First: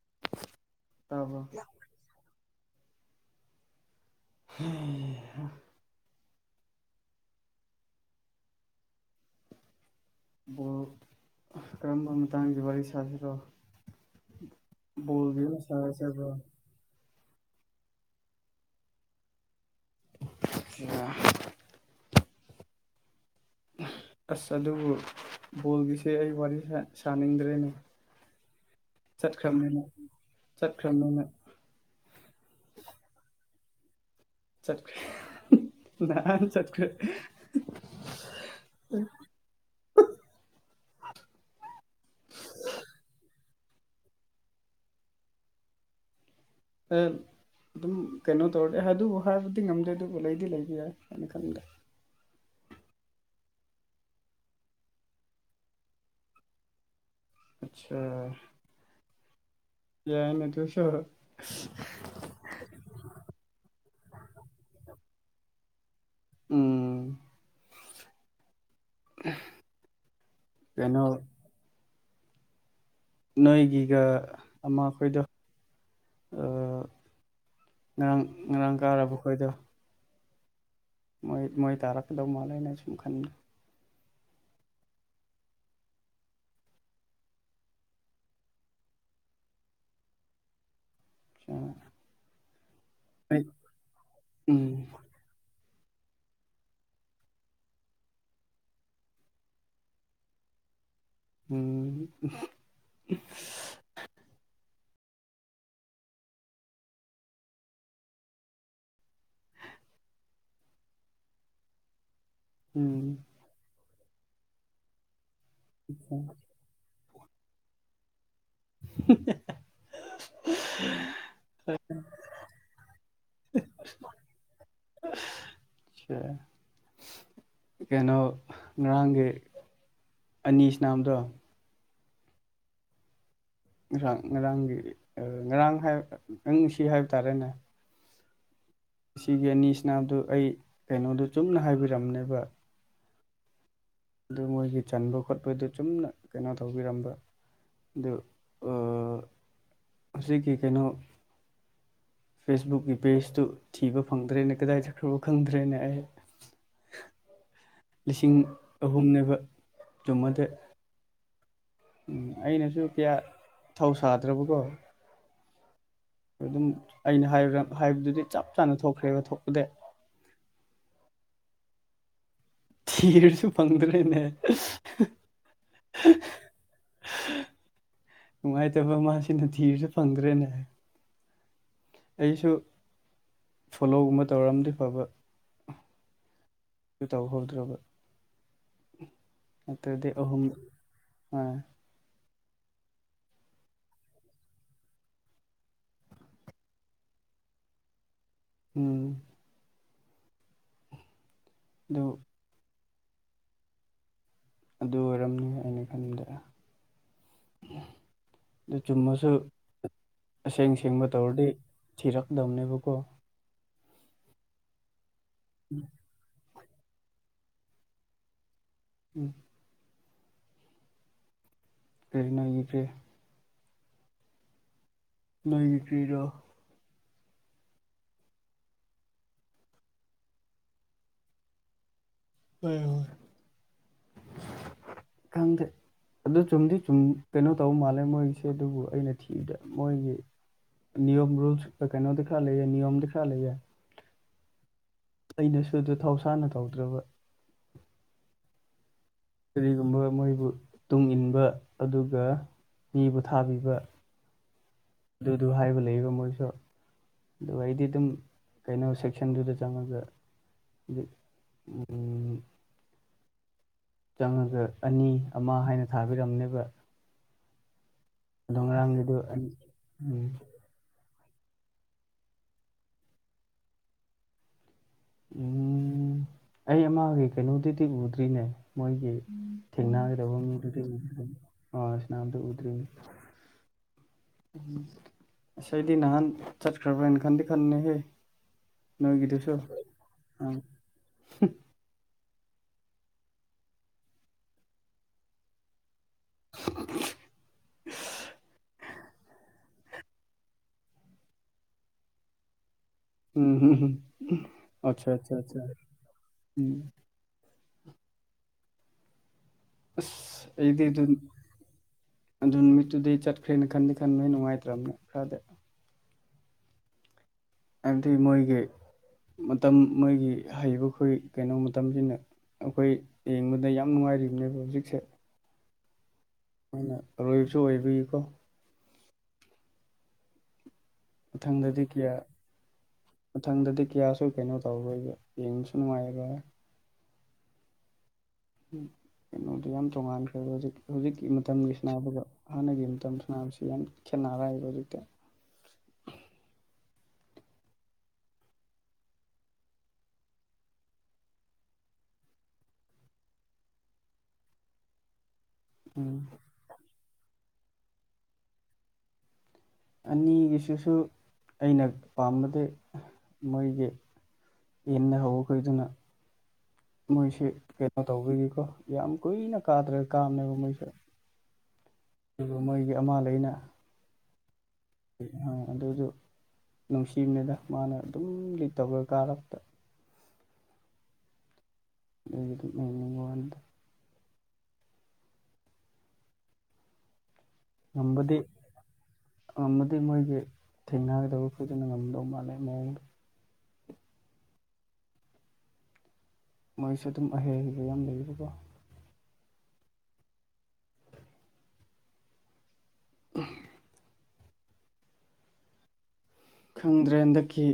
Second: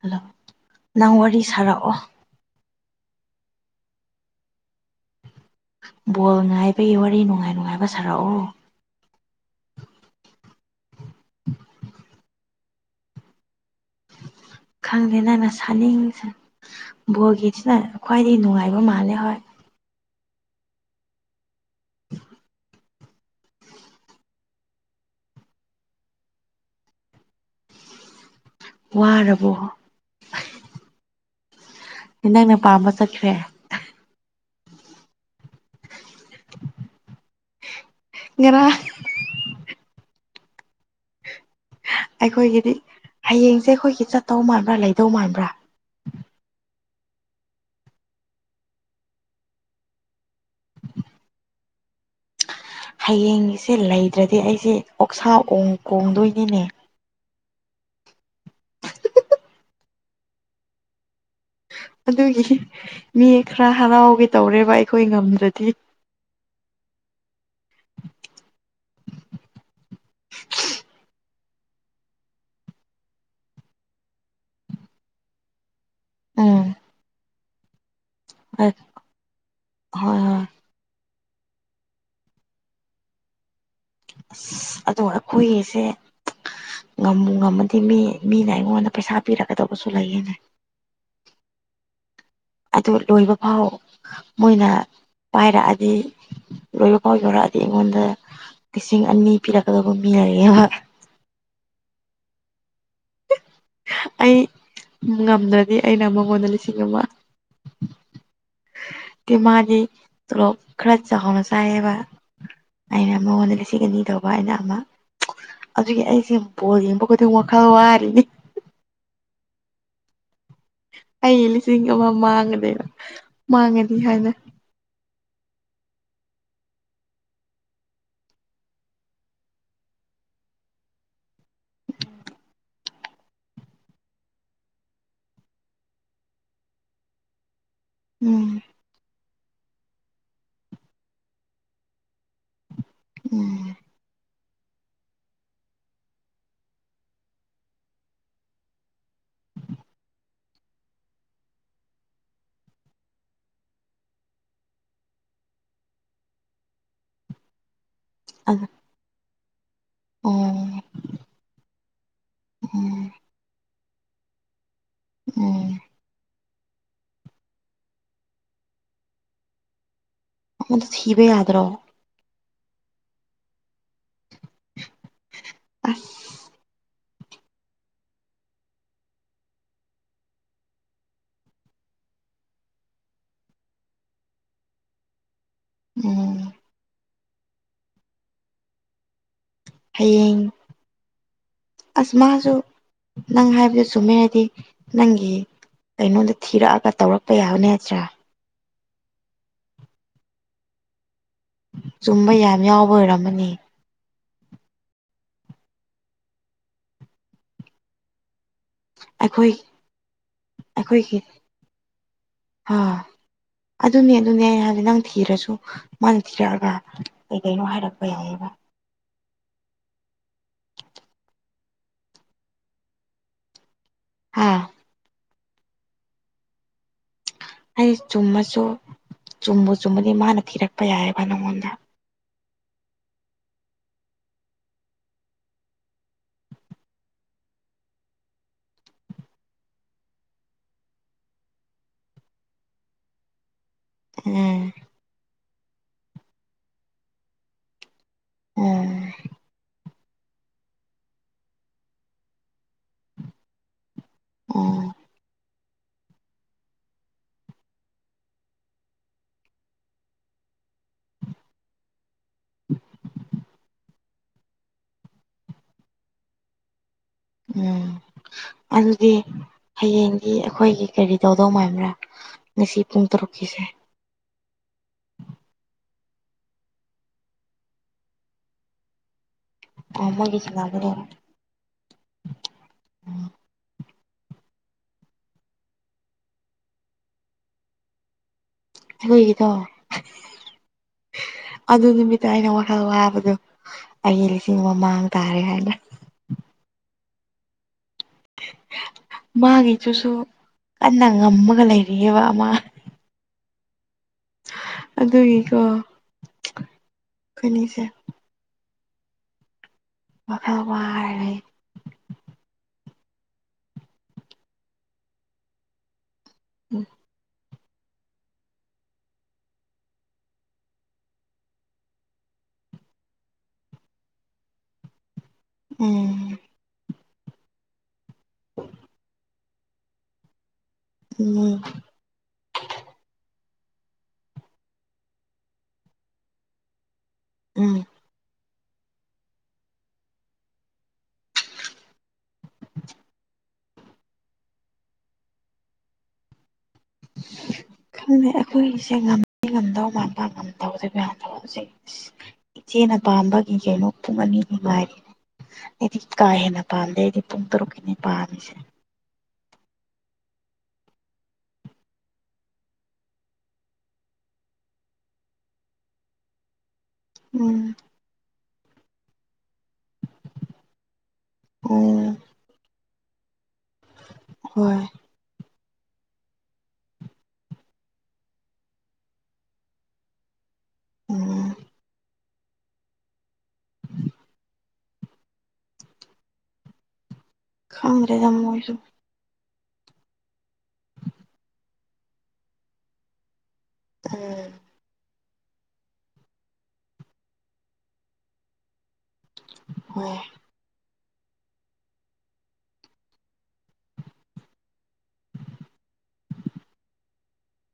hello ꯅꯪ ꯋꯥꯔꯤ ꯇꯥꯕ꯭ꯔꯣ ꯁꯥꯔꯛꯑꯣ ꯎꯝ ꯕꯣꯜ ꯉꯥꯏꯕꯒꯤ ꯋꯥꯔꯤ ꯅꯨꯡꯉꯥꯏ ꯅꯨꯡꯉꯥꯏꯕ ꯁꯥꯔꯛꯎ ꯕꫭ ꯀꯔꯝꯕ ꯃꯇꯥꯡꯒꯤ ꯋꯥꯔꯤ ꯁꯥꯁꯤꯔꯣ ꯈꯪꯗꯦ ꯕꯣꯜꯒꯤ ꯅꯪꯅ ꯑꯣꯏꯅ ꯁꯥꯔꯁꯦ ꯁꯥꯅꯤꯡꯉꯤꯁꯦ ꯕ꯭ꯔꯣ ꯕꯣꯔꯒꯤꯦꯁꯤꯅ ꯈ꯭ꯋꯥꯏꯗꯒꯤꯩ ꯅꯨꯡꯉꯥꯏꯕ ꯃꯥꯜꯂꯦ ꯍꯣꯏ ꯌꯥ [unintelligible] ꯑꯁ ꯑꯗꯨꯕꯨ ꯕꯣꯜꯒꯤꯁꯦ ꯑꯩ ꯋꯥꯔꯤ ꯁꯥꯅꯤꯡꯗ꯭ꯔꯦꯅꯦ ꯋꯥꯔꯕꯣ ꯆꯠꯈꯔꯅ ꯆꯠꯈꯔꯅ ꯅꯪꯅ ꯄꯥꯝꯕ ꯆꯠꯈ꯭ꯔꯦ ꯆꯠꯀ ꯍꯥꯟ ꯆꯠꯀꯔꯤ ꯌꯦꯔ ꯎꯝ ꯑꯩꯈꯣꯏꯒꯤꯗꯤ ꯍꯌꯦꯡꯁꯦ ꯑꯩꯈꯣꯏꯒꯤ ꯆꯠꯇꯧ ꯃꯥꯟꯕ꯭ꯔꯥ ꯂꯩꯗꯧ ꯃꯥꯟꯕ꯭ꯔꯥ ꯑꯗꯨꯝ ꯀꯩꯅꯣ ꯇꯧꯔꯗꯤ ꯑꯗꯨꯕꯨ ꯍꯥꯏꯕꯨꯗꯤ ꯉꯝꯗꯦ ꯑꯗꯨꯕꯨ ꯂꯩꯗꯤ ꯂꯩꯕ ꯌꯥꯏ ꯀꯩꯅ ꯈꯪꯗꯦ ꯍꯌꯦꯡꯁꯦ ꯂꯩꯗ꯭ꯔꯗꯤ ꯑꯩꯁꯦ ꯑꯣꯛꯁꯥ ꯑꯣꯡ ꯀꯣꯡꯗꯣꯏꯅꯤꯅꯦ ꯑꯠꯆꯥ ꯌꯥꯏꯅꯦ ꯑꯗꯨꯁꯨ ꯑꯗꯨꯒꯤ ꯃꯤ ꯈꯔ ꯍꯔꯥꯎꯒꯦ ꯇꯧꯔꯦꯕ ꯑꯩꯈꯣꯏ ꯉꯝꯗ꯭ꯔꯗꯤ ꯎꯝ ꯀꯩꯅꯣ ꯅꯣꯏꯒꯤꯒ ꯑꯃ ꯑꯩꯈꯣꯏꯗꯣ ꯎꯝ ꯉꯔꯥꯡ ꯉꯔꯥꯡ ꯀꯥꯔꯕ ꯑꯩꯈꯣꯏꯗꯣ ꯍꯣꯏ ꯍꯣꯏ ꯃꯣꯏ ꯃꯣꯏ ꯇꯔꯥꯐꯜꯗꯧ ꯃꯥ ꯂꯩꯅꯦ ꯁꯨꯝꯈꯅꯤ ꯑꯁ ꯑꯗꯣ ꯑꯩꯈꯣꯏꯒꯤꯁꯦ ꯉꯝꯕꯨ ꯉꯝꯃꯗꯤ ꯃꯤ ꯃꯤꯅ ꯑꯩꯉꯣꯟꯗ ꯄꯩꯁꯥ ꯄꯤꯔꯛꯀꯗꯧꯕꯁꯨ ꯂꯩꯌꯦꯅꯦ ꯑꯣ ꯑꯗꯨ ꯂꯣꯏꯕ ꯐꯥꯎ ꯃꯣꯏꯅ ꯎꯝ ꯄꯥꯏꯔꯛꯑꯗꯤ ꯂꯣꯏꯕ ꯐꯥꯎ ꯌꯧꯔꯛꯑꯗꯤ ꯑꯩꯉꯣꯟꯗ ꯂꯤꯁꯤꯡ ꯑꯅꯤ ꯄꯤꯔꯛꯀꯗꯕ ꯃꯤ ꯂꯩꯌꯦꯕ ꯎꯝ ꯑꯩ ꯉꯝꯗ꯭ꯔꯗꯤ ꯑꯩꯅ ꯃꯉꯣꯟꯗ ꯂꯤꯁꯤꯡ ꯑꯃ ꯃꯥꯗꯤ ꯇꯣꯂꯣꯞ ꯈꯔ ꯆꯥꯎꯥꯎꯅ ꯆꯥꯏꯑꯕ ꯎꯝ ꯑꯩꯅ ꯃꯉꯣꯟꯗ ꯂꯤꯁꯤꯡ ꯑꯅꯤ ꯇꯧꯕ ꯑꯩꯅ ꯑꯃ ꯑꯗꯨꯒꯤ ꯑꯩꯁꯦ ꯕꯣꯜ ꯌꯦꯡꯕ ꯑꯩꯈꯣꯏꯗꯤ ꯋꯥꯈꯜ ꯋꯥꯔꯤꯅꯤ [unintelligible] ꯑꯩ ꯂꯤꯁꯤꯡ ꯑꯃ ꯃꯥꯡꯉꯅꯦꯅ ꯃꯥꯡꯉꯅꯤ ꯍꯥꯏꯅ ꯑ ꯀꯩꯅꯣ ꯉꯔꯥꯡꯒꯤ ꯑꯅꯤꯁꯤꯅꯝꯗꯣ ꯎꯝ ꯉꯔꯥꯡ ꯉꯔꯥꯡꯒꯤ ꯉꯔꯥꯡ ꯍꯥꯏ ꯅꯪꯁꯤ ꯍꯥꯏꯕ ꯇꯥꯔꯦꯅꯦ ꯎꯝ ꯁꯤꯒꯤ ꯑꯅꯤꯁꯤꯅꯥꯗꯨ ꯑꯩ ꯀꯩꯅꯣꯗꯨ ꯆꯨꯝꯅ ꯍꯥꯏꯕꯤꯔꯝꯅꯦꯕ ꯎꯝ ꯑꯗꯨ ꯃꯣꯏꯒꯤ ꯆꯟꯕ ꯈꯣꯠꯄꯗꯨ ꯆꯨꯝꯅ ꯀꯩꯅꯣ ꯇꯧꯕꯤꯔꯝꯕ ꯑ ꯑꯁꯤꯒꯤ ꯀꯩꯅꯣ ꯐꯦꯁꯕꯨꯛꯀꯤ ꯄꯦꯖꯇꯨ ꯊꯤꯕ ꯐꯪꯗ꯭ꯔꯦꯅ ꯀꯗꯥꯏ ꯆꯠꯈ꯭ꯔꯕꯣ ꯈꯪꯗ꯭ꯔꯦꯅ ꯑꯩ ꯂꯤꯁꯤꯡ ꯑꯗꯨ ꯑꯍꯨꯝꯅꯦꯕ ꯆꯨꯝꯃꯗꯤ ꯑꯣ ꯎꯝ ꯑꯩꯅꯁꯨ ꯎꯝ ꯀꯌꯥ ꯊꯧ ꯁꯥꯗ꯭ꯔꯕꯀꯣ ꯎꯝ ꯑꯗꯨꯝ ꯑꯩꯅ ꯍꯥꯏꯕ ꯍꯥꯏꯕꯗꯨꯗꯤ ꯆꯞ ꯆꯥꯅ ꯊꯣꯛꯈ꯭ꯔꯦꯕ ꯊꯣꯛꯄꯗ ꯃꯗ ꯊꯕ ꯌꯥꯗ꯭ꯔꯣ ꯊꯤꯔꯁꯨ ꯐꯪꯗ꯭ꯔꯦꯅꯦ ꯑꯁ ꯅꯨꯡꯉꯥꯏꯇꯕ ꯃꯥꯁꯤꯅ ꯊꯤꯕꯁꯨ ꯐꯪꯗ꯭ꯔꯦꯅꯦ ꯍꯥꯏ ꯑꯩꯁꯨ ꯐꯣꯂꯣꯒꯨꯝꯕ ꯇꯧꯔꯑꯝꯗꯤ ꯐꯕ ꯎꯝ ꯇꯧꯍꯧꯗ꯭ꯔꯕ ꯅꯠꯇ꯭ꯔꯗꯤ ꯑꯍꯨꯝ ꯍꯌꯦꯡ ꯑ ꯑꯁ ꯃꯥꯁꯨ ꯅꯪ ꯍꯥꯏꯕꯗꯨ ꯆꯨꯝꯃꯦꯔꯗꯤ ꯅꯪꯒꯤ ꯀꯩꯅꯣꯗ ꯊꯤꯔꯛꯑꯒ ꯇꯧꯔꯛꯄ ꯌꯥꯕꯅꯦ ꯅꯠꯇ꯭ꯔꯥ ꯎꯝ ꯑꯗꯨ ꯆꯨꯝꯕ ꯌꯥꯝ ꯌꯥꯎꯕ ꯑꯣꯏꯔꯝꯃꯅꯤ ꯑꯗꯨ ꯑꯣꯏꯔꯝꯅꯤ ꯑꯩꯅ ꯈꯟꯗꯔꯦ ꯑꯗꯨ ꯆꯨꯝꯃꯁꯨ ꯑꯩꯈꯣꯏ ꯑꯁꯦꯡ ꯁꯦꯡꯕ ꯑꯩꯈꯣꯏꯒꯤ ꯇꯧꯔꯗꯤ ꯊꯤꯔꯛꯗꯕꯅꯦꯕꯀꯣ ꯑꯥ ꯑꯗꯨꯅꯦ ꯑꯗꯨꯅꯦ ꯑꯩ ꯍꯥꯏꯗꯤꯦ ꯅꯪ ꯊꯤꯔꯁꯨ ꯎꯝ ꯃꯅꯥ ꯊꯤꯔꯛꯑꯒ ꯀꯩ ꯀꯩꯅꯣ ꯍꯥꯏꯔꯛꯄ ꯌꯥꯏꯕ ꯎꯝ ꯑꯦꯅꯏꯈ꯭ꯔꯦ ꯍꯥꯥ ꯂꯩꯇ꯭ꯔꯤꯔꯣ ꯑꯩ ꯆꯨꯝꯃꯁꯨ ꯆꯨꯝꯕꯨ ꯆꯨꯝꯃꯗꯤ ꯃꯥꯅ ꯊꯤꯔꯛꯄ ꯌꯥꯏꯑꯕ ꯅꯪꯉꯣꯟꯗ ꯍ ꯀꯪꯗ ꯑꯗꯨ ꯆꯨꯝꯗꯤ ꯆꯨꯝ ꯀꯩꯅꯣ ꯇꯧꯕ ꯃꯥꯜꯂꯦ ꯃꯣꯏꯒꯤꯁꯦ ꯑꯗꯨꯕꯨ ꯑꯩꯅ ꯊꯤꯕꯗ ꯃꯣꯏꯒꯤ ꯅꯤꯌꯣꯝ ꯔꯨꯜꯁ ꯀꯩꯅꯣ ꯈꯔꯗꯤ ꯂꯩꯌꯦ ꯅꯤꯥꯌꯣꯝ ꯈꯔꯗꯤ ꯂꯩꯌꯦ ꯎꯝ ꯑꯩꯅꯁꯨꯗꯨ ꯊꯧꯁꯥꯅ ꯇꯧꯗ꯭ꯔꯕ ꯎꯝ ꯀꯔꯤꯒꯨꯝꯕ ꯃꯣꯏꯕꯨ ꯇꯨꯡ ꯏꯟꯕ ꯑꯗꯨꯒ ꯃꯤꯕꯨ ꯊꯥꯕꯤꯕ ꯎꯝ ꯑꯗꯨꯗꯨ ꯍꯥꯏꯕ ꯂ ꯂꯩꯕ ꯃꯣꯏꯁꯨ ꯑꯗꯨꯒ ꯑꯩꯗꯤ ꯑꯗꯨꯝ ꯀꯩꯅꯣ ꯁꯦꯛꯁꯟꯗꯨꯗ ꯆꯪꯉꯒ [unintelligible] [unintelligible] ꯆꯪꯉꯒ ꯑꯅꯤ ꯑꯃ ꯍꯥꯏꯅ ꯊꯥꯕꯤꯔꯝꯅꯦꯕ ꯎꯝ ꯑꯗꯣ ꯑꯗꯨꯗꯤ ꯉꯔꯥꯡꯒꯤꯗꯨ ꯑꯅꯤ ꯎꯝ ꯍꯌꯦꯡꯗꯤ ꯑꯩꯈꯣꯏꯒꯤ ꯀꯔꯤ ꯇꯧꯗꯧ ꯃꯥꯟꯕ꯭ꯔꯥ ꯉꯁꯤ ꯄꯨꯡ ꯇꯔꯨꯛꯀꯤꯁꯦ ꯎꯝ ꯑꯩ ꯑꯃꯒꯤ ꯀꯩꯅꯣꯗꯨꯗꯤ ꯎꯗ꯭ꯔꯤꯅꯦ ꯃꯣꯏꯒꯤ ꯑꯣ ꯊꯦꯡꯅꯒꯗꯕ ꯃꯣꯏꯒꯤ ꯃꯤꯗꯨꯗꯤ ꯁꯥꯟꯅꯕꯗꯣ ꯎꯗꯔ꯭ꯤ ꯑꯥ ꯏꯁꯅꯥꯝꯗ ꯎꯗ꯭ꯔꯤ ꯎꯝ ꯑꯁ ꯑꯩꯗꯤ ꯅꯍꯥꯟ ꯆꯠꯈ꯭ꯔꯕ꯭ꯔꯅ ꯈꯟꯗꯤ ꯈꯟꯕꯅꯦꯍꯦ ꯅꯣꯏꯒꯤꯗꯣ ꯅꯣꯏꯒꯤꯗꯨꯁꯨ ꯑꯥ ꯑꯗꯨ ꯅꯨꯃꯤꯠꯇ ꯑꯩꯅ ꯋꯥꯈꯜ ꯋꯥꯕꯗꯨꯣ ꯑꯩ ꯂꯤꯁꯤꯡ ꯑꯃ ꯃꯥꯡ ꯇꯥꯔꯦ ꯍꯥꯏꯅ [unintelligible] ꯃꯥꯒꯤꯗꯨꯁꯨ ꯀꯟꯅ ꯉꯝꯃꯒ ꯂꯩꯔꯤꯑꯕ ꯑꯃ ꯎꯝ ꯎꯝ ꯑꯆꯥ ꯑꯆꯥ ꯑꯗꯨꯒꯤꯀꯣ ꯑꯆꯥ ꯎꯝ ꯐꯅꯤꯁꯦ ꯑꯁ ꯋꯥꯈꯜ ꯑꯩꯗꯤ ꯑꯗꯨꯝ ꯋꯥꯔꯦ ꯑꯗꯨ ꯅꯨꯃꯤꯠꯇꯨꯗꯩꯩ ꯆꯠꯈ꯭ꯔꯦꯅ ꯈꯟꯗꯤ ꯈꯟꯕ ꯑꯩ ꯅꯨꯡꯉꯥꯏꯇ꯭ꯔꯕꯅꯦ ꯈꯔꯗꯤ ꯎꯝ ꯍꯥꯏꯕꯗꯤ ꯃꯣꯏꯒꯤ ꯃꯇꯝ ꯃꯣꯏꯒꯤ ꯍꯩꯕꯈꯣꯏ ꯀꯩꯅꯣ ꯃꯇꯝꯁꯤꯅ ꯑꯩꯈꯣꯏ ꯌꯦꯡꯕꯗ ꯌꯥꯝ ꯅꯨꯡꯉꯥꯏꯔꯤꯕꯅꯦꯕ ꯍꯧꯖꯤꯛꯁꯦ ꯎꯝ ꯑꯗꯨꯅ ꯑꯔꯣꯏꯕꯁꯨ ꯑꯣꯏꯕꯩꯀꯣ ꯎꯝ ꯃꯊꯪꯗꯗꯤ ꯀꯌꯥ ꯃꯊꯪꯗꯗꯤ ꯀꯌꯥꯁꯨ ꯀꯩꯅꯣ ꯇꯧꯔꯣꯏꯕ ꯌꯦꯡꯕꯁꯨ ꯅꯨꯡꯉꯥꯏꯕ ꯎꯝ ꯀꯩꯅꯣꯗꯣ ꯌꯥꯝ ꯇꯣꯡꯉꯥꯟꯈ꯭ꯔꯦꯕ ꯍꯧꯖꯤꯛ ꯍꯧꯖꯤꯛꯀꯤ ꯃꯇꯝꯒꯤ ꯁꯅꯥꯕꯒ ꯍꯥꯟꯅꯒꯤ ꯃꯇꯝ ꯁꯅꯕꯁꯦ ꯌꯥꯝ ꯈꯦꯠꯅꯔꯦꯕ ꯍꯧꯖꯤꯛꯗꯤ [unintelligible] ꯈꯪꯗꯦ ꯑꯩꯈꯣꯏꯒꯤꯁꯦ ꯉꯝꯗꯤ ꯉꯝꯗꯧ ꯃꯥꯟꯕ ꯉꯝꯗꯧꯕꯗꯤ ꯃꯥꯟꯗꯕ ꯍꯧꯖꯤ ꯏꯆꯦꯅ ꯄꯥꯝꯕꯒꯤ ꯀꯩꯅꯣ ꯄꯨꯡ ꯑꯅꯤꯐꯥꯎ ꯉꯥꯏꯔꯤ ꯑꯩꯗꯤ ꯎꯝ ꯀꯥ ꯍꯦꯟꯅ ꯄꯥꯝꯗꯦ ꯑꯩꯗꯤ ꯄꯨꯡ ꯇꯔꯨꯛꯀꯤꯅꯤ ꯄꯥꯝꯃꯤꯁꯦ ꯑꯅꯤꯒꯤꯁꯤꯁꯨ ꯑꯩꯅ ꯄꯥꯝꯕꯗꯤ ꯃꯣꯏꯒꯤ ꯏꯟꯅ ꯍꯧꯈꯣꯏꯗꯨꯅ ꯃꯣꯏꯁꯤ ꯎꯝ ꯀꯩꯅꯣ ꯇꯧꯕꯒꯤꯀꯣ ꯌꯥꯝ ꯀꯨꯏꯅ ꯀꯥꯗ꯭ꯔ ꯀꯥꯅꯅꯦꯕ ꯃꯣꯏꯁꯦ ꯑꯣ ꯑꯗꯨꯒ ꯃꯣꯏꯒꯤ ꯑꯃꯥ ꯂꯩꯅ ꯍꯣꯏ ꯑꯗꯨꯖꯤ ꯅꯨꯡꯁꯤꯕꯅꯦꯗ ꯃꯥꯅ ꯑꯗꯨꯝ ꯂꯤꯠ ꯇꯧꯔ ꯀꯥꯔꯛꯄ ꯎꯝ ꯑ ꯃꯅꯤꯡ ꯋꯥꯅꯤꯗ ꯎꯝ ꯈꯪꯗ꯭ꯔꯦꯗ ꯉꯝꯕꯗꯤ ꯃꯣꯏꯁꯨ ꯉꯝꯕꯗꯤ ꯃꯣꯏꯒꯤ ꯊꯦꯡꯅꯒꯗꯧꯕ ꯈꯣꯏꯗꯨꯅ ꯉꯝꯗꯧ ꯃꯥꯜꯂꯦ ꯃꯑꯣꯡꯗꯣ ꯎꯝ ꯃꯣꯏꯁꯨ ꯑꯗꯨꯝ ꯑꯍꯩ ꯑꯍꯩꯕ ꯌꯥꯝ ꯂꯩꯕꯀꯣ ꯍꯣꯏ ꯑꯍꯝ ꯈꯪꯗ꯭ꯔꯦ ꯍꯟꯗꯛꯀꯤ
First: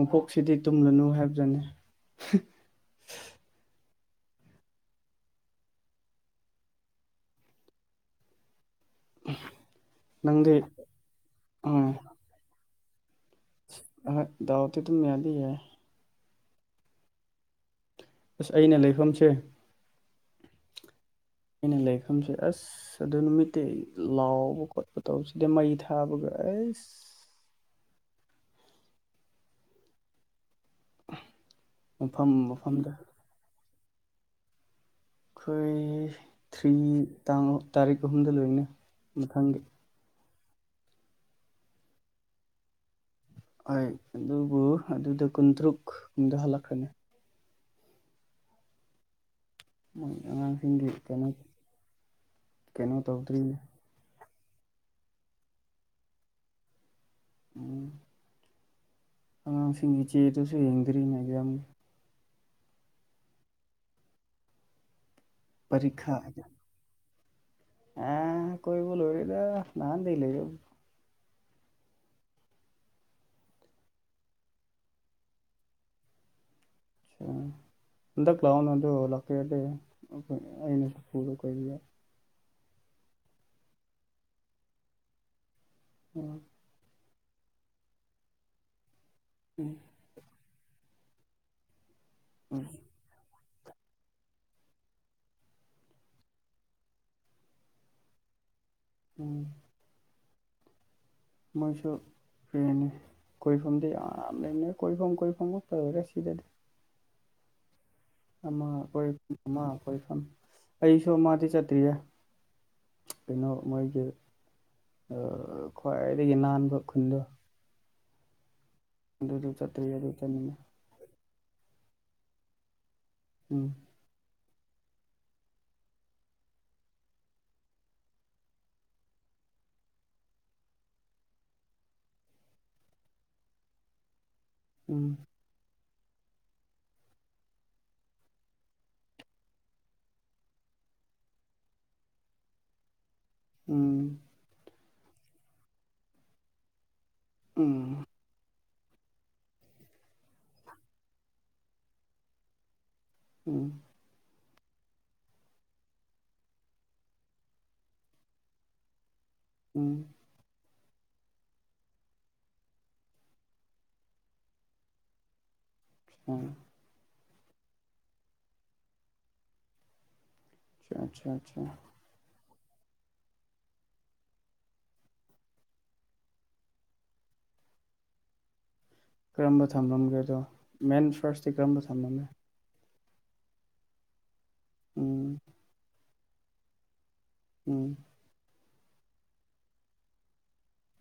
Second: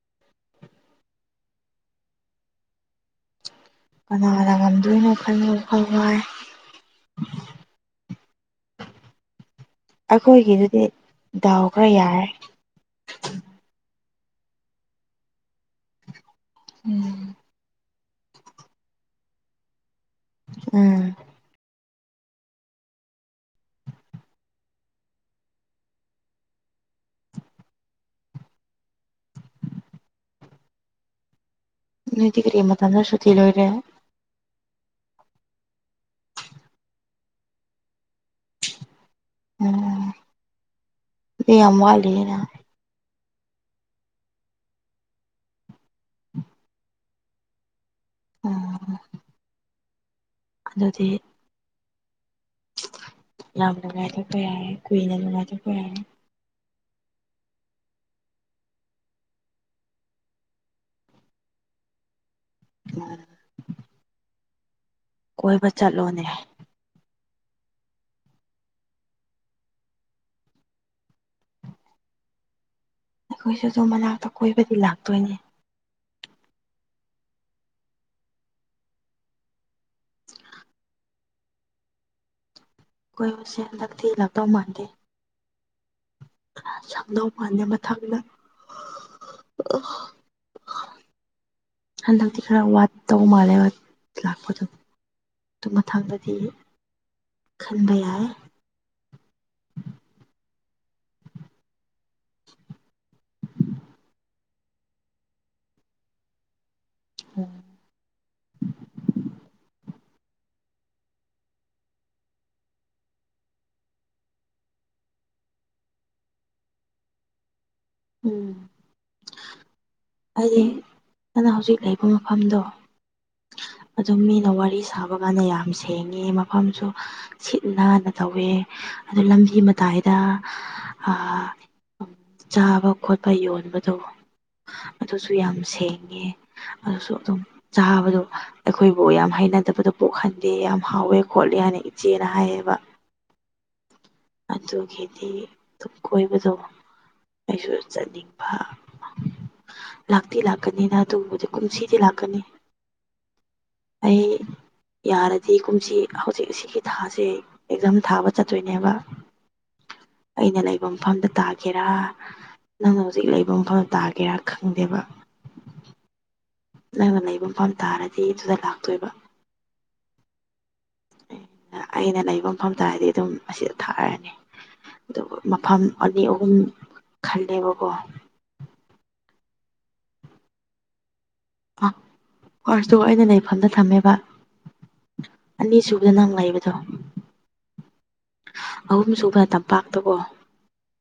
ꯃꯄꯣꯛꯁꯤꯗꯤ ꯇꯨꯝꯂꯅꯨ ꯍꯥꯏꯕꯗꯨꯅꯤ ꯀꯅꯥꯗ ꯉꯝꯗꯣꯏꯅꯣ ꯈꯟꯕꯗ ꯋꯥꯈꯜ ꯋꯥꯏ [unintelligible] ꯅꯪꯗꯤ ꯑꯩꯈꯣꯏꯒꯤꯗꯨꯗꯤ ꯗꯥꯎ ꯈꯔ ꯌꯥꯔꯦ ꯑ ꯗꯥꯎꯗꯤ ꯑꯗꯨꯝ ꯌꯥꯗꯤ ꯌꯥꯏ ꯎꯝ ꯑꯁ ꯑꯩꯅ ꯂꯩꯐꯝꯁꯦ ꯎꯝ ꯑꯩꯅ ꯂꯩꯐꯝꯁꯦ ꯑꯁ ꯑꯁ ꯑꯗꯨ ꯅꯨꯃꯤꯠꯇ ꯂꯥꯎꯕ ꯈꯣꯠꯄ ꯇꯧꯕꯁꯤꯗ ꯃꯩ ꯊꯥꯕꯒ ꯑꯁ ꯃꯐꯝ ꯅꯣꯏꯗꯤ ꯀꯔꯤ ꯃꯐꯝꯗ ꯃꯇꯝꯗ ꯁꯨꯇꯤ ꯂꯣꯏꯔꯦ ꯑꯩꯈꯣꯏ ꯊ꯭ꯔꯤ ꯇꯥꯡ ꯇꯥꯔꯤꯛ ꯑꯍꯨꯝꯗ ꯂꯣꯏꯅ ꯃꯊꯪ ꯌꯥꯝ ꯃꯂꯤꯅ ꯍꯣꯏ ꯑꯗꯨꯕꯨ ꯑꯗꯨꯗ ꯀꯨꯟꯇꯔꯨꯛꯗ ꯍꯜꯂꯛꯈ꯭ꯔꯅꯤ ꯎꯝ [inaudible] [inaudible] ꯃꯣꯏ ꯑꯉꯥꯡꯁꯤꯡꯒꯤ ꯑꯗꯨꯗꯤ ꯀꯩꯅꯣ ꯀꯩꯅꯣ ꯇꯧꯗ꯭ꯔꯤ ꯌꯥꯝ ꯅꯨꯡꯉꯥꯏꯊꯣꯛꯄ ꯌꯥꯔꯦ ꯀꯨꯏꯅ ꯅꯨꯡꯉꯥꯏꯊꯣꯛꯄ ꯌꯥꯔꯦ ꯎꯝ ꯑꯉꯥꯡꯁꯤꯡꯒꯤ ꯆꯦꯗꯨꯁꯨ ꯌꯦꯡꯗ꯭ꯔꯤꯅꯦ ꯌꯥꯝ ꯎꯝ ꯀꯣꯏꯕ ꯆꯠꯂꯣꯅꯦ ꯑ ꯀꯣꯏꯕꯨꯣꯂꯣꯔꯗꯅꯥꯍꯥꯟꯗ ꯂꯩ ꯑꯩꯈꯣꯏꯁꯨ ꯑꯗꯨꯝ ꯃꯅꯥꯛꯇ ꯀꯣꯏꯕꯗꯤ ꯂꯥꯛꯇꯣꯏꯅꯦ ꯍꯟꯗ ꯀ꯭ꯂ ꯂꯥꯎꯅ ꯑꯗꯨ ꯂꯥꯛ ꯀꯩꯦ ꯑꯩꯅ ꯐ ꯀ ꯀꯈꯣꯏꯕꯨꯁꯦ ꯍꯟꯗꯛꯇꯤꯂꯥꯛꯇꯧ ꯃꯥꯟꯗꯦ ꯎꯝ ꯈ ꯁꯪꯗꯧ ꯃꯥꯟꯅꯦꯦ ꯃꯊꯪꯅ ꯍꯟꯗꯗꯤ ꯈꯔ ꯎꯝ ꯋꯥꯠ ꯇꯧ ꯃꯥꯜꯂꯦꯕ ꯂꯥꯛꯄꯗꯣ ꯑꯗꯨ ꯃꯊꯪꯗꯗꯤ ꯈꯟꯗꯦ ꯎꯝ [inaudible] ꯃꯣꯏꯁꯨ ꯐꯅꯤ ꯀꯣꯏꯐꯝꯗꯤ ꯌꯥꯝ ꯂꯩꯅꯦ ꯀꯣꯏꯐꯝ ꯀꯣꯏꯐꯝ ꯉꯛꯄ ꯂꯣꯏꯔꯦ ꯁꯤꯗꯗꯤ ꯍ ꯑꯃ ꯑꯩꯈꯣꯏ ꯑꯃ ꯑꯩꯈꯣꯏꯐꯝ ꯑꯩꯁꯨ ꯃꯥꯗꯤ ꯆꯠꯇ꯭ꯔꯤꯌꯦ ꯀꯩꯅꯣ ꯃꯣꯏꯒꯤ ꯈ꯭ꯋꯥꯏꯗꯒꯤ ꯅꯥꯟꯕ ꯈꯨꯟꯗꯣ ꯎꯝ ꯑꯗꯨꯗ ꯆꯠꯇ꯭ꯔꯤ ꯑꯗꯨ ꯆꯠꯅꯤꯡꯉꯤ ꯉꯅꯥ ꯍꯧꯖꯤꯛ ꯂꯩꯕ ꯃꯐꯝꯗꯣ ꯎꯝ ꯑꯗꯨꯝ ꯃꯤꯅ ꯋꯥꯔꯤ ꯁꯥꯕ ꯀꯥꯟꯗ ꯌꯥꯝ ꯁꯦꯡꯉꯤ ꯃꯐꯝꯁꯨ ꯁꯤꯠ ꯅꯥꯟꯅ ꯇꯧꯋꯦ ꯑꯗꯨ ꯂꯝꯕꯤ ꯃꯇꯥꯏꯗ ꯑꯥ ꯆꯥꯕ ꯈꯣꯠꯄ ꯌꯣꯟꯕꯗꯣ ꯎꯝ ꯑꯗꯨꯁꯨ ꯌꯥꯝ ꯁꯦꯡꯉꯦ ꯑꯗꯨꯁꯨ ꯑꯗꯨꯝ ꯆꯥꯕꯗꯣ ꯑꯩꯈꯣꯏꯕꯨ ꯌꯥꯝ ꯍꯩꯅꯗꯕꯗ ꯄꯣꯛꯍꯟꯗꯦ ꯌꯥꯝ ꯍꯥꯎꯋꯦ ꯈꯣꯠꯂꯦ ꯍꯥꯏꯅ ꯏꯆꯦꯅ ꯍꯥꯏꯌꯦꯕ ꯎꯝ ꯑꯗꯨꯒꯤꯗꯤ ꯑꯗꯨꯝ ꯀꯣꯏꯕꯗꯣ ꯑꯩꯁꯨ ꯎꯝ ꯆꯠꯅꯤꯡꯉ [unintelligible] ꯂꯥꯛꯇꯤ ꯂꯥꯛꯀꯅꯤꯅ ꯑꯗꯨꯒꯕꯗꯤ ꯀꯨꯝꯁꯤꯗꯤ ꯂꯥꯛꯀꯅꯤ ꯎꯝ ꯑꯩ ꯌꯥꯔꯗꯤ ꯀꯨꯝꯁꯤ ꯍꯧꯖꯤꯛ ꯁꯤꯒꯤ ꯊꯥꯁꯦ ꯑꯦꯛꯖꯝ ꯊꯥꯕ ꯆꯠꯇꯣꯏꯅꯦꯕ ꯎꯝ ꯑꯩꯅ ꯂꯩꯕ ꯃꯐꯝꯗ ꯇꯥꯒꯦꯔꯥ ꯅꯪꯅ ꯍꯧꯖꯤꯛ ꯂꯩꯕ ꯃꯐꯝꯗ ꯇꯥꯒꯦꯔꯥ ꯈꯪꯗꯦꯕ ꯎꯝ ꯅꯪꯅ ꯂꯩꯕ ꯃꯐꯝ ꯇꯥꯔꯗꯤ ꯑꯗꯨꯗ ꯂꯥꯛꯇꯣꯏꯕ ꯑꯆꯥ ꯑꯆꯥ ꯆꯥ ꯑꯩꯅ ꯂꯩꯕ ꯃꯐꯝ ꯇꯥꯔꯗꯤ ꯑꯗꯨꯝ ꯑꯁꯤꯗ ꯊꯥꯔꯅꯤ ꯑꯗꯨꯒ ꯃꯐꯝ ꯑꯅꯤ ꯑꯍꯨꯝ ꯈꯜꯂꯦꯕꯀꯣ ꯀꯔꯝꯕ ꯊꯝꯃꯝꯒꯦꯗꯣ ꯃꯦꯟ ꯐꯥꯔꯁꯇꯤ ꯀꯔꯝꯕ ꯊꯝꯂꯝꯃꯦ ꯐꯔꯁꯇꯣ ꯑꯩꯅ ꯂꯩꯐꯝꯗ ꯊꯝꯃꯦꯕ ꯎꯝ ꯑꯅꯤꯁꯨꯕꯗ ꯅꯪ ꯂꯩꯕꯗꯣ ꯎꯝ ꯑꯍꯨꯝ ꯁꯨꯕ ꯇꯝꯄꯥꯛꯇꯕꯣ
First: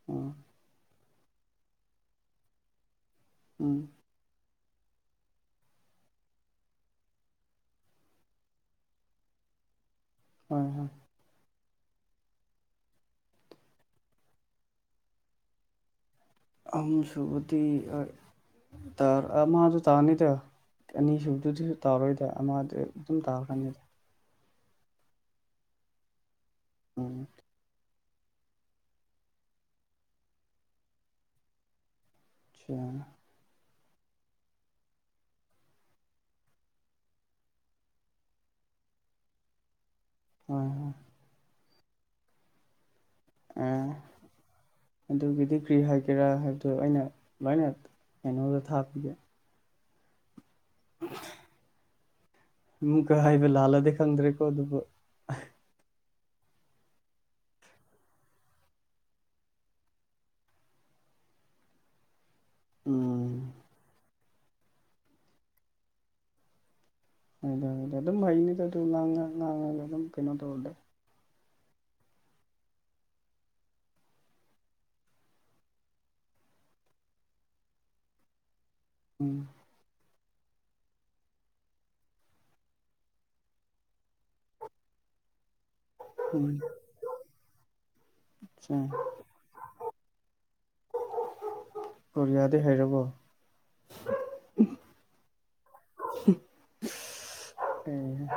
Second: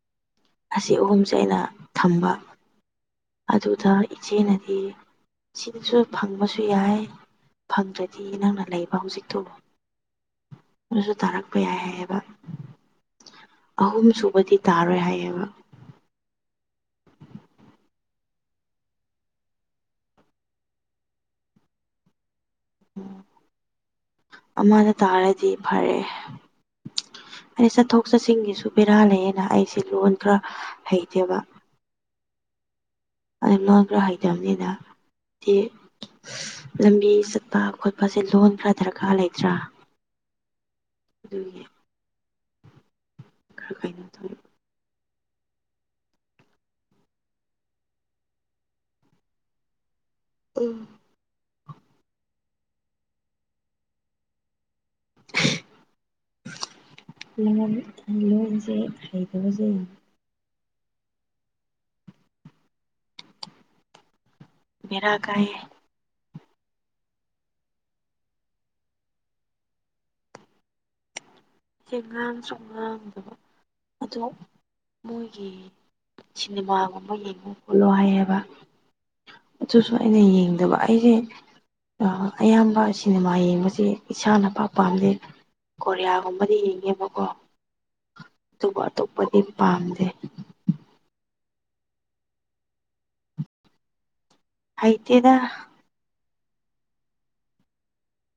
ꯑꯣ [inaudible] ꯑꯁꯤ ꯑꯍꯨꯝꯁꯦ ꯑꯩꯅ ꯊꯝꯕ ꯎꯝ ꯑꯗꯨꯗ ꯏꯆꯦꯅꯗꯤ ꯁꯤꯗꯁꯨ ꯐꯪꯕꯁꯨ ꯌꯥꯏ ꯐꯪꯗ꯭ꯔꯗꯤ ꯅꯪꯅ ꯂꯩꯕ ꯍꯧꯖꯤꯛꯇꯨ ꯍꯣꯏ ꯍꯣꯏ ꯇꯥꯔꯛꯄ ꯌꯥꯏ ꯍꯥꯏꯑꯕ ꯑꯍꯨꯝ ꯁꯨꯕꯗꯤ ꯇꯥꯔꯣꯏ ꯍꯥꯏꯑꯕ ꯑꯍꯨꯝ ꯁꯨꯕꯗꯤ ꯑꯥ ꯇꯥ ꯑꯃꯥꯗꯨ ꯇꯥꯅꯤꯗ ꯑꯅꯤꯁꯨꯨꯕꯗꯨꯗꯤꯁꯨ ꯇꯥꯔꯣꯏꯗ ꯑꯃꯗ ꯑꯗꯨꯝ ꯇꯥꯔꯀꯅꯤꯗ ꯑꯃꯗ ꯇꯥꯔꯗꯤ ꯐꯔꯦ ꯎꯝ ꯑꯩ ꯆꯠꯊꯣꯛ ꯆꯠꯁꯤꯒꯤꯁꯨ ꯕꯦꯔꯥ ꯂꯩꯑꯅ ꯑꯩꯁꯦ ꯂꯣꯟ ꯈꯔ ꯍꯩꯇꯦꯕ [unintelligible] ꯑꯗꯨ ꯂꯣꯟꯁꯨ ꯍꯩꯇꯝꯅꯤꯅ ꯇꯤ ꯂꯝꯕꯤ ꯆꯠꯄ ꯈꯣꯠꯄꯁꯦ ꯂꯣꯟ ꯈꯔ ꯗꯔꯀꯥꯔ ꯂꯩꯇ꯭ꯔꯥ ꯍꯣꯏ ꯍꯣꯏ ꯑꯗꯨꯒꯤ ꯈꯔ ꯑꯦ ꯀꯩꯅꯣ ꯇꯧꯋꯦ ꯑꯗꯨꯒꯤꯗꯤ ꯀꯔꯤ ꯍꯥꯏꯒꯦꯔꯥ ꯍꯥꯏꯕꯗꯣ ꯑꯩꯅ ꯂꯣꯏꯅ ꯀꯩꯅꯣꯗ ꯊꯥꯕꯤꯒꯦ ꯎꯝ ꯎꯝ ꯀ ꯍꯥꯏꯕ ꯂꯥꯜꯂꯗꯤ ꯈꯪꯗ꯭ꯔꯦꯀꯣ ꯑꯗꯨꯕꯨ ꯂꯣꯟ ꯂꯣꯟꯁꯦ ꯍꯩꯇꯕꯁꯦ ꯎꯝ ꯕꯦꯔꯥ ꯀꯥꯏ ꯑꯥ ꯑꯗꯨꯝ ꯍꯩꯅꯤꯗ ꯑꯗꯨꯝ ꯉꯥꯡꯉ ꯉꯥꯉꯒ ꯑꯗꯨꯝ ꯀꯩꯅꯣ ꯇꯧ ꯍꯦ ꯉꯥꯡꯁꯨ ꯉꯥꯡꯗꯕ ꯑꯗꯣ ꯃꯣꯏꯒꯤ ꯁꯤꯅꯦꯃꯥꯒꯨꯝꯕ ꯌꯦꯡꯉꯣ ꯈꯣꯠꯂꯣ ꯍꯥꯏꯌꯦꯕ ꯎꯝ ꯑꯗꯨꯁꯨ ꯑꯩꯅ ꯌꯦꯡꯗꯕ ꯑꯩꯁꯦ ꯑꯌꯥꯝꯕ ꯁꯤꯅꯦꯃꯥ ꯌꯦꯡꯕꯁꯦ ꯏꯁꯥꯅ ꯄꯥꯛ ꯄꯥꯝꯗꯦ ꯀꯣ ꯑꯃ ꯎꯝ ꯌꯦꯡꯉꯦꯕꯀꯣ ꯑꯗꯨꯕꯨ ꯑꯇꯣꯞꯄꯗꯤ ꯄꯥꯝꯗꯦ ꯀꯔꯤꯌꯥꯗꯤ ꯍꯦꯔꯕꯣ ꯍꯩꯇꯦꯗ ꯎꯝ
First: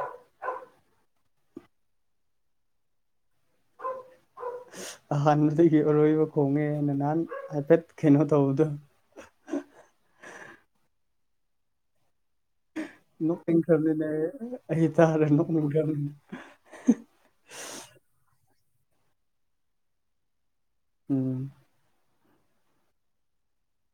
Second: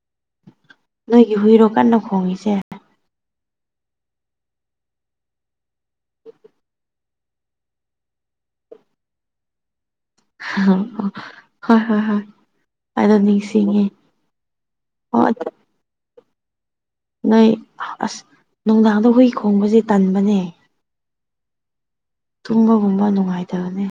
ꯅꯣꯏꯒꯤ ꯍꯨꯏꯔꯣ ꯀꯟꯅ ꯈꯣꯡꯉꯤꯁꯦ [unintelligible] ꯑꯍꯥꯟꯕꯗꯒꯤ ꯑꯔꯣꯏꯕ ꯈꯣꯡꯉꯦꯅ ꯅꯍꯥꯟ ꯍꯥꯏꯐꯦꯠ ꯀꯩꯅꯣ ꯇꯧꯕꯗꯣ ꯍꯣꯏ ꯍꯣꯏ ꯍꯣꯏ ꯑꯗꯣ ꯅꯣꯛꯅꯤꯡ ꯅꯤꯡꯁꯤꯡꯉꯦ ꯈ꯭ꯔꯝꯅꯤꯅꯦ ꯑꯩ ꯇꯥꯔ ꯍꯣꯏ ꯅꯣꯛꯅꯤꯡ ꯈ꯭ꯔꯕꯅꯤ ꯅꯣꯏ ꯑꯁ ꯅꯨꯡꯗꯥꯡꯗ ꯍꯨꯏ ꯈꯣꯡꯕꯁꯦ ꯇꯟꯕꯅꯦ ꯎꯝ ꯇꯨꯝꯕꯒꯨꯝꯕ ꯅꯨꯡꯉꯥꯏꯇꯕꯅꯤ